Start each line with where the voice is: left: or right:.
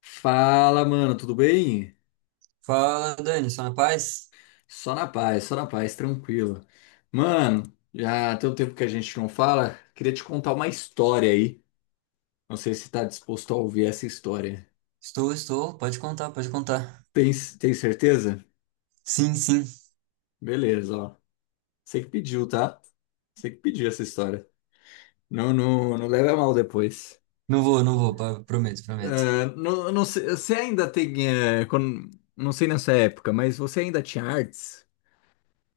left: Fala, mano, tudo bem?
right: Fala, Dani, só na paz?
left: Só na paz, tranquilo. Mano, já tem um tempo que a gente não fala, queria te contar uma história aí. Não sei se tá disposto a ouvir essa história.
right: Estou, estou. Pode contar, pode contar.
left: Tem, tem certeza?
right: Sim, sim.
left: Beleza, ó. Você que pediu, tá? Você que pediu essa história. Não, não, não leva a mal depois.
right: Não vou, não vou. Pa- Prometo, prometo.
left: Ah, não, não sei, você ainda tem, não sei nessa época, mas você ainda tinha artes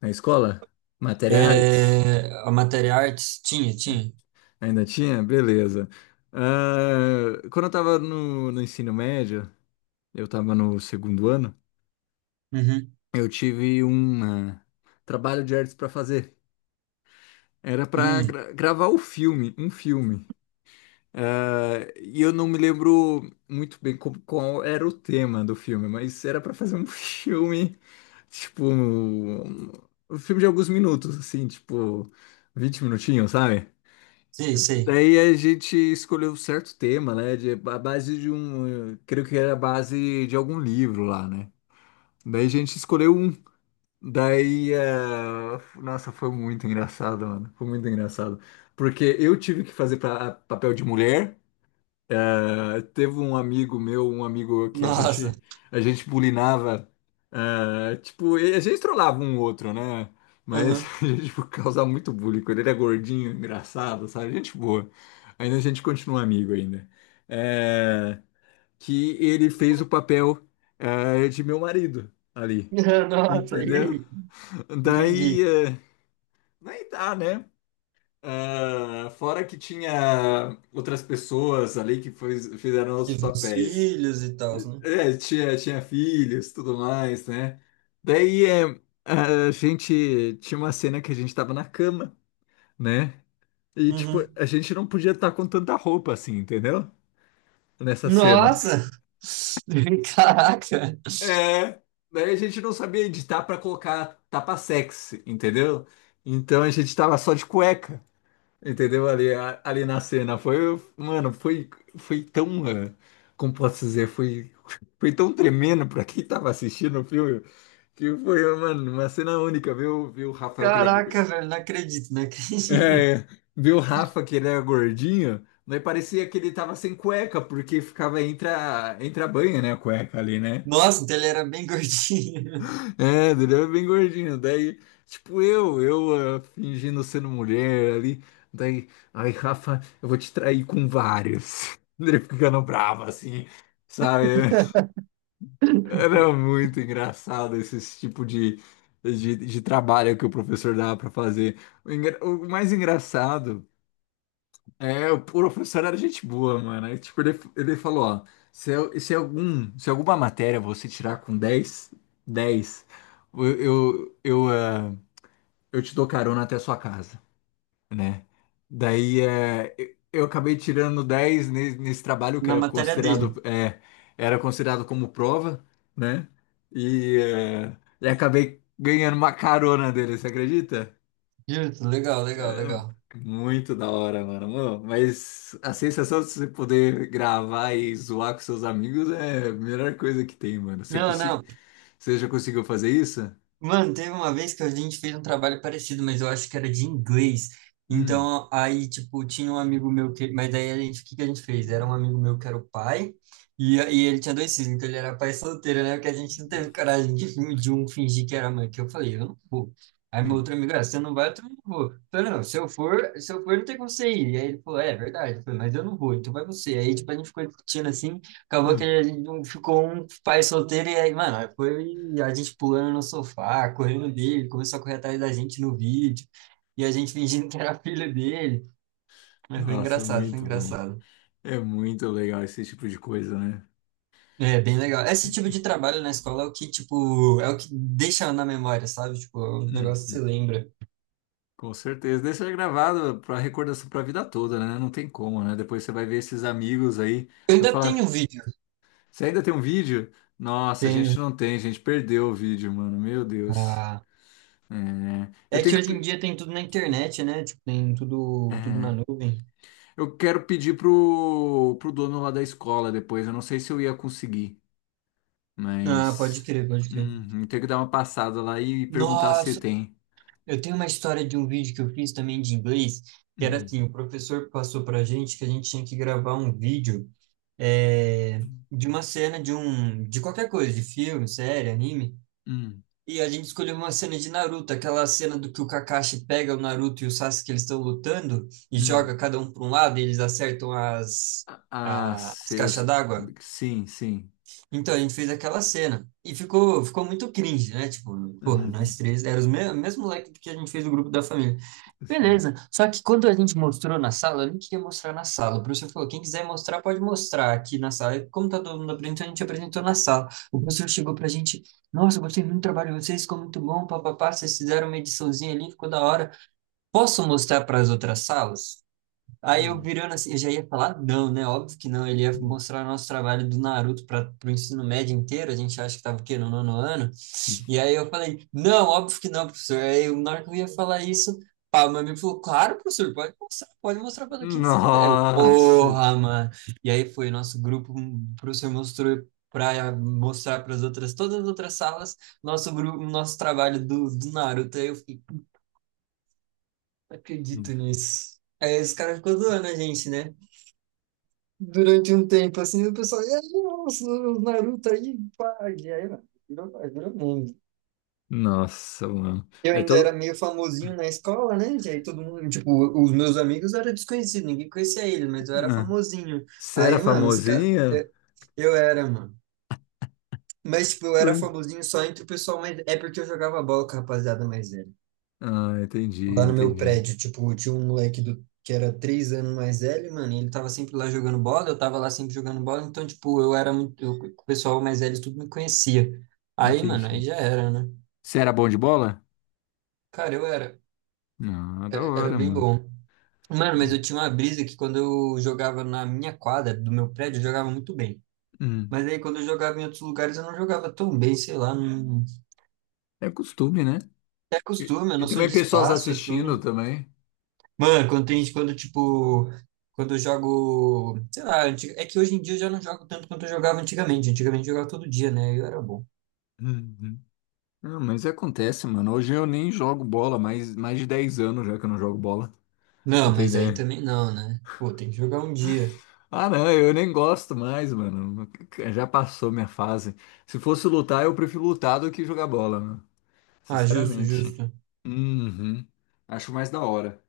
left: na escola? Matéria artes?
right: É, a matéria artes? Tinha, tinha.
left: Ainda tinha? Beleza. Ah, quando eu tava no ensino médio, eu tava no segundo ano,
right: Uhum.
left: eu tive um trabalho de artes pra fazer. Era pra
right: Hum,
left: gravar o filme, um filme. Ah, e eu não me lembro muito bem qual era o tema do filme, mas era pra fazer um filme, tipo, um filme de alguns minutos, assim, tipo, 20 minutinhos, sabe?
right: sei, sei.
left: Daí a gente escolheu um certo tema, né? A base de um. Creio que era a base de algum livro lá, né? Daí a gente escolheu um. Daí. Nossa, foi muito engraçado, mano. Foi muito engraçado. Porque eu tive que fazer pra, papel de mulher. Ah, teve um amigo meu, um amigo que a
right: Nossa.
left: gente a gente bulinava, tipo, e a gente trollava um outro, né? Mas
right: Aham.
left: a gente tipo, causava muito bullying. Com Ele era gordinho, engraçado, sabe? Gente boa. Ainda a gente continua amigo ainda. É, que ele fez o papel, de meu marido ali,
right: Nossa, e
left: entendeu?
right: aí?
left: Daí,
right: Entendi.
left: eh, daí dá, né? Ah, fora que tinha outras pessoas ali que fizeram os
right: Fiz meus
left: papéis.
right: filhos e tal, né?
left: É, tinha filhos, tudo mais, né? Daí é, a gente tinha uma cena que a gente tava na cama, né? E tipo,
right: Uhum.
left: a gente não podia estar com tanta roupa assim, entendeu? Nessa cena.
right: Nossa! Caraca!
left: É, daí a gente não sabia editar pra colocar tapa sexy, entendeu? Então a gente tava só de cueca. Entendeu? Ali, ali na cena. Foi, mano, foi tão. Como posso dizer? Foi tão tremendo pra quem tava assistindo o filme. Que foi, mano, uma cena única. Viu o Rafael que ele é.
right: Caraca, velho, não acredito, não acredito.
left: É, viu o Rafa que ele era gordinho. Mas parecia que ele tava sem cueca, porque ficava entre a banha, né? A cueca ali, né?
right: Nossa, então ele era bem gordinho.
left: É, ele era bem gordinho. Daí, tipo, eu fingindo sendo mulher ali. Daí, ai, Rafa, eu vou te trair com vários. Ele ficando bravo assim, sabe? Era muito engraçado esse tipo de trabalho que o professor dava pra fazer. O mais engraçado é o professor era gente boa, mano. Aí, tipo, ele falou: ó, se alguma matéria você tirar com dez. Eu, eu, eu, ah, eu te dou carona até a sua casa, né? Daí é, eu acabei tirando 10 nesse trabalho que
right: Na
left: era
right: matéria
left: considerado,
right: dele.
left: é, era considerado como prova, né? E acabei ganhando uma carona dele, você acredita?
right: Justo, legal, legal, legal.
left: É, muito da hora, Mano, mas a sensação de você poder gravar e zoar com seus amigos é a melhor coisa que tem, mano. Você,
right: Não,
left: consi-
right: não.
left: você já conseguiu fazer isso?
right: Mano, teve uma vez que a gente fez um trabalho parecido, mas eu acho que era de inglês.
left: Hum,
right: Então, aí, tipo, tinha um amigo meu que. Mas daí a gente, o que que a gente fez? Era um amigo meu que era o pai, e, ele tinha dois filhos, então ele era pai solteiro, né? Porque a gente não teve coragem de um fingir que era mãe, que eu falei, eu não vou. Aí meu
left: hum,
right: outro amigo, ah, você não vai, eu também não vou. Eu falei, não, se eu for, não tem como você ir. E aí ele falou, é, é verdade. Eu falei, mas eu não vou, então vai você. Aí, tipo, a gente ficou discutindo assim. Acabou que
left: hum.
right: a gente não ficou um pai solteiro e aí, mano, aí foi a gente pulando no sofá, correndo dele, começou a correr atrás da gente no vídeo, e a gente fingindo que era filho dele. Mas foi
left: Nossa,
right: engraçado, foi
left: muito bom.
right: engraçado.
left: É muito legal esse tipo de coisa, né?
right: É, bem legal. Esse tipo de trabalho na escola é o que, tipo, é o que deixa na memória, sabe? Tipo, é um negócio que você
left: Hum,
right: lembra.
left: com certeza. Deixa gravado para recordação para a vida toda, né? Não tem como, né? Depois você vai ver esses amigos aí,
right: Eu
left: vai
right: ainda tenho
left: falar,
right: vídeo.
left: você ainda tem um vídeo? Nossa, a
right: Tenho.
left: gente não tem, a gente perdeu o vídeo, mano. Meu Deus.
right: Ah,
left: É, eu
right: é
left: tenho
right: que
left: que
right: hoje em dia tem tudo na internet, né? Tipo, tem tudo, tudo na
left: é,
right: nuvem.
left: eu quero pedir pro dono lá da escola depois. Eu não sei se eu ia conseguir,
right: Ah, pode
left: mas
right: crer, pode crer.
left: tenho que dar uma passada lá e perguntar se
right: Nossa,
left: tem.
right: eu tenho uma história de um vídeo que eu fiz também de inglês, que era
left: Hum,
right: assim, o professor passou pra gente que a gente tinha que gravar um vídeo eh, de uma cena de um, de qualquer coisa, de filme, série, anime,
left: hum,
right: e a gente escolheu uma cena de Naruto, aquela cena do que o Kakashi pega o Naruto e o Sasuke, eles estão lutando, e
left: hum.
right: joga cada um para um lado, e eles acertam
left: Ah,
right: as caixas
left: seus.
right: d'água.
left: Sim, sim.
right: Então, a gente fez aquela cena, e ficou, ficou muito cringe, né? Tipo, porra,
left: Uhum,
right: nós três, era o mesmo moleque que a gente fez o grupo da família.
left: sei.
right: Beleza. Só que quando a gente mostrou na sala, eu nem queria mostrar na sala. O professor falou: quem quiser mostrar, pode mostrar aqui na sala. E como tá todo mundo apresentando, a gente apresentou na sala. O professor chegou pra gente: nossa, eu gostei muito do trabalho de vocês, ficou muito bom, papapá. Vocês fizeram uma ediçãozinha ali, ficou da hora. Posso mostrar para as outras salas? Aí eu
left: Hum,
right: virando assim, eu já ia falar, não, né? Óbvio que não. Ele ia
left: hum.
right: mostrar o nosso trabalho do Naruto para o ensino médio inteiro. A gente acha que estava o quê? No nono ano. E aí eu falei, não, óbvio que não, professor. Aí na hora que eu ia falar isso, pá, o meu amigo falou, claro, professor, pode mostrar para quem você quiser. Eu,
left: Nossa!
right: porra, mano. E aí foi nosso grupo, o professor mostrou para mostrar para as outras, todas as outras salas, nosso grupo, nosso trabalho do, do Naruto. Aí eu fiquei, não
left: Hum.
right: acredito nisso. Aí os caras ficam zoando a gente, né? Durante um tempo, assim, o pessoal, e aí, nossa, o Naruto aí, pá, e aí, mano, virou, aí virou meme.
left: Nossa, mano.
right: Eu
left: É
right: ainda era
left: todo...
right: meio famosinho na escola, né? E aí todo mundo, tipo, os meus amigos eram desconhecidos, ninguém conhecia eles, mas eu era
left: Ah,
right: famosinho.
left: você era
right: Aí, mano, os caras,
left: famosinha?
right: eu era, mano. Mas, tipo, eu era
left: Ui.
right: famosinho só entre o pessoal, mas é porque eu jogava bola com a rapaziada mais velha.
left: Ah, entendi,
right: Lá no meu
left: entendi.
right: prédio, tipo, tinha um moleque do, que era 3 anos mais velho, mano, e ele tava sempre lá jogando bola, eu tava lá sempre jogando bola, então, tipo, eu era muito, eu- o pessoal mais velho tudo me conhecia. Aí, mano, aí
left: Entendi.
right: já era, né?
left: Você era bom de bola?
right: Cara,
left: Não, da
right: era
left: hora,
right: bem
left: mano.
right: bom. Mano, mas
left: Hum.
right: eu tinha uma brisa que quando eu jogava na minha quadra do meu prédio, eu jogava muito bem.
left: Hum.
right: Mas aí quando eu jogava em outros lugares, eu não jogava tão bem, sei lá, não...
left: É costume, né?
right: É
left: E,
right: costume, é
left: e
right: noção
left: também
right: de
left: pessoas
right: espaço, é
left: assistindo
right: tudo.
left: também.
right: Mano, quando tem, quando tipo, quando eu jogo, sei lá, é que hoje em dia eu já não jogo tanto quanto eu jogava antigamente. Antigamente eu jogava todo dia, né? Eu era bom.
left: Uhum. Não, mas acontece, mano. Hoje eu nem jogo bola, mas mais de 10 anos já que eu não jogo bola. Pra
right: Não,
left: Você tem
right: mas aí
left: ideia?
right: também não, né? Pô, tem que jogar um dia.
left: Ah, não, eu nem gosto mais, mano. Já passou minha fase. Se fosse lutar, eu prefiro lutar do que jogar bola, mano.
right: Ah, justo,
left: Sinceramente.
right: justo.
left: Uhum. Acho mais da hora,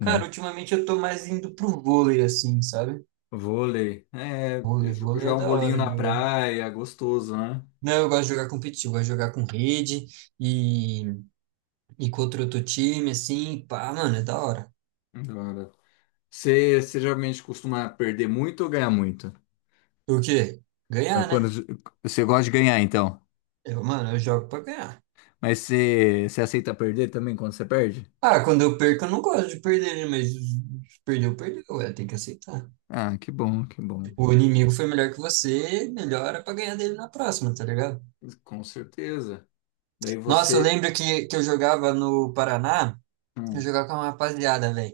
right: Cara, ultimamente eu tô mais indo pro vôlei, assim, sabe?
left: Vôlei. É,
right: Vôlei, vôlei é
left: jogar um
right: da
left: bolinho
right: hora de
left: na
right: jogar.
left: praia, gostoso, né?
right: Não, eu gosto de jogar competitivo, eu gosto de jogar com rede e, e contra outro time, assim, pá, mano, é da hora.
left: Da hora. Você geralmente costuma perder muito ou ganhar muito?
right: O quê?
left: É,
right: Ganhar, né?
left: quando você gosta de ganhar, então.
right: Eu, mano, eu jogo pra ganhar.
left: Mas você aceita perder também quando você perde?
right: Ah, quando eu perco, eu não gosto de perder, né? Mas perdeu, perdeu. É, tem que aceitar.
left: Ah, que bom, que bom.
right: Tipo, o inimigo foi melhor que você, melhora pra ganhar dele na próxima, tá ligado?
left: Com certeza. Daí
right: Nossa, eu
left: você.
right: lembro que eu jogava no Paraná, eu
left: Hum.
right: jogava com uma rapaziada, velho.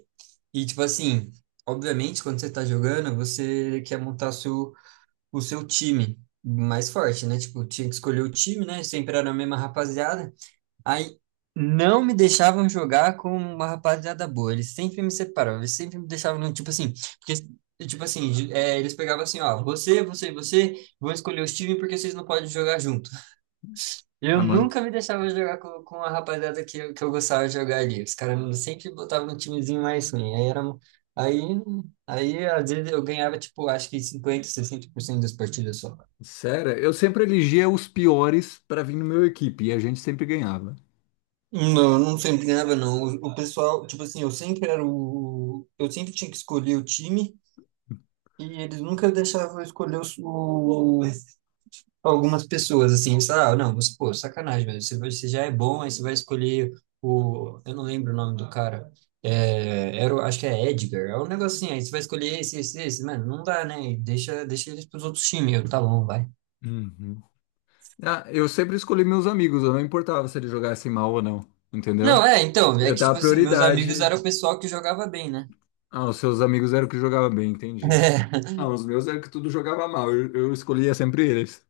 right: E, tipo assim, obviamente, quando você tá jogando, você quer montar o seu time mais forte, né? Tipo, tinha que escolher o time, né? Sempre era a mesma rapaziada. Aí não me deixavam jogar com uma rapaziada boa. Eles sempre me separavam, eles sempre me deixavam, tipo assim, porque, tipo assim, é, eles pegavam assim, ó, você, você e você vão escolher os times porque vocês não podem jogar junto. Eu
left: Ah, mano,
right: nunca me deixava jogar com a rapaziada que, que eu gostava de jogar ali. Os caras sempre botavam no timezinho mais ruim. Aí, aí às vezes eu ganhava, tipo, acho que 50, 60% das partidas só.
left: sério, eu sempre elegia os piores pra vir no meu equipe e a gente sempre ganhava.
right: Não, eu não sempre ganhava, não. O pessoal, tipo assim, eu sempre era o. Eu sempre tinha que escolher o time e eles nunca deixavam eu escolher o, algumas pessoas, assim. Eles falavam, "Ah, não, você, pô, sacanagem, velho. Você, você já é bom, aí você vai escolher o. Eu não lembro o nome do cara. É, era, acho que é Edgar. É um negocinho aí. Você vai escolher esse, esse, esse. Mano, não dá, né? Deixa, deixa eles pros outros times. Eu, tá bom, vai.
left: Uhum. Ah, eu sempre escolhi meus amigos, eu não importava se eles jogassem mal ou não,
right: Não,
left: entendeu?
right: é, então, é
left: Eu
right: que, tipo
left: dava
right: assim, meus amigos
left: prioridade.
right: eram o pessoal que jogava bem, né?
left: Ah, os seus amigos eram que jogavam bem, entendi. Ah, os meus eram que tudo jogava mal, eu escolhia sempre eles.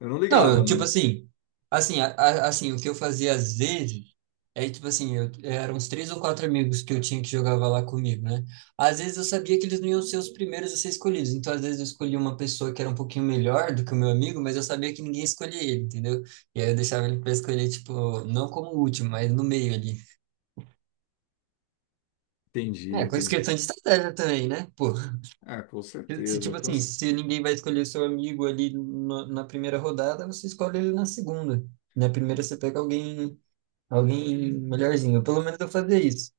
left: Eu não
right: Não,
left: ligava,
right: eu, tipo
left: mano.
right: assim, assim, o que eu fazia às vezes é, tipo assim, eu, eram uns três ou quatro amigos que eu tinha que jogava lá comigo, né? Às vezes eu sabia que eles não iam ser os primeiros a ser escolhidos, então às vezes eu escolhia uma pessoa que era um pouquinho melhor do que o meu amigo, mas eu sabia que ninguém escolhia ele, entendeu? E aí eu deixava ele pra escolher, tipo, não como o último, mas no meio ali.
left: Entendi,
right: É, com
left: entendi.
right: questão de estratégia também, né? Pô,
left: Ah, com
right: se se,
left: certeza.
right: tipo assim, se ninguém vai escolher o seu amigo ali na primeira rodada, você escolhe ele na segunda. Na primeira você pega alguém. Alguém melhorzinho. Pelo menos eu fazia isso.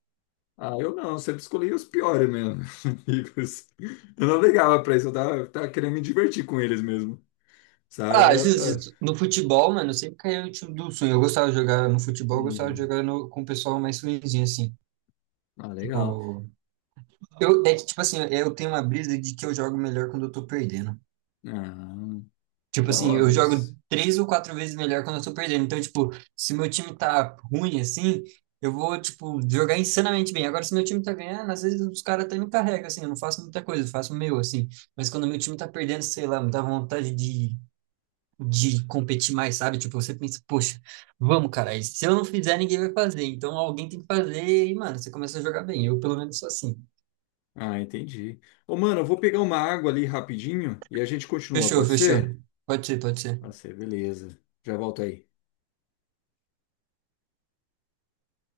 left: Ah, eu não, sempre escolhi os piores mesmo, amigos. Eu não ligava pra isso, eu tava querendo me divertir com eles mesmo, sabe?
right: Ah,
left: Era.
right: justo,
left: Ah,
right: justo. No futebol, mano, eu sempre caía no time do sonho. Eu gostava de jogar no futebol, eu gostava de
left: hum,
right: jogar com o pessoal mais ruinzinho, assim.
left: ah, legal.
right: Tipo, eu, é que, tipo assim, eu tenho uma brisa de que eu jogo melhor quando eu tô perdendo.
left: Ah,
right: Tipo
left: da
right: assim, eu
left: hora isso.
right: jogo três ou quatro vezes melhor quando eu tô perdendo. Então, tipo, se meu time tá ruim, assim, eu vou, tipo, jogar insanamente bem. Agora, se meu time tá ganhando, às vezes os caras até me carregam, assim, eu não faço muita coisa, eu faço o meu, assim. Mas quando meu time tá perdendo, sei lá, me dá vontade de competir mais, sabe? Tipo, você pensa, poxa, vamos, cara, e se eu não fizer, ninguém vai fazer, então alguém tem que fazer, e, mano, você começa a jogar bem. Eu, pelo menos, sou assim.
left: Ah, entendi. Ô, mano, eu vou pegar uma água ali rapidinho e a gente continua,
right: Fechou,
left: pode
right: fechou.
left: ser?
right: Pode ser, pode
left: Pode
right: ser.
left: ser, beleza. Já volto aí.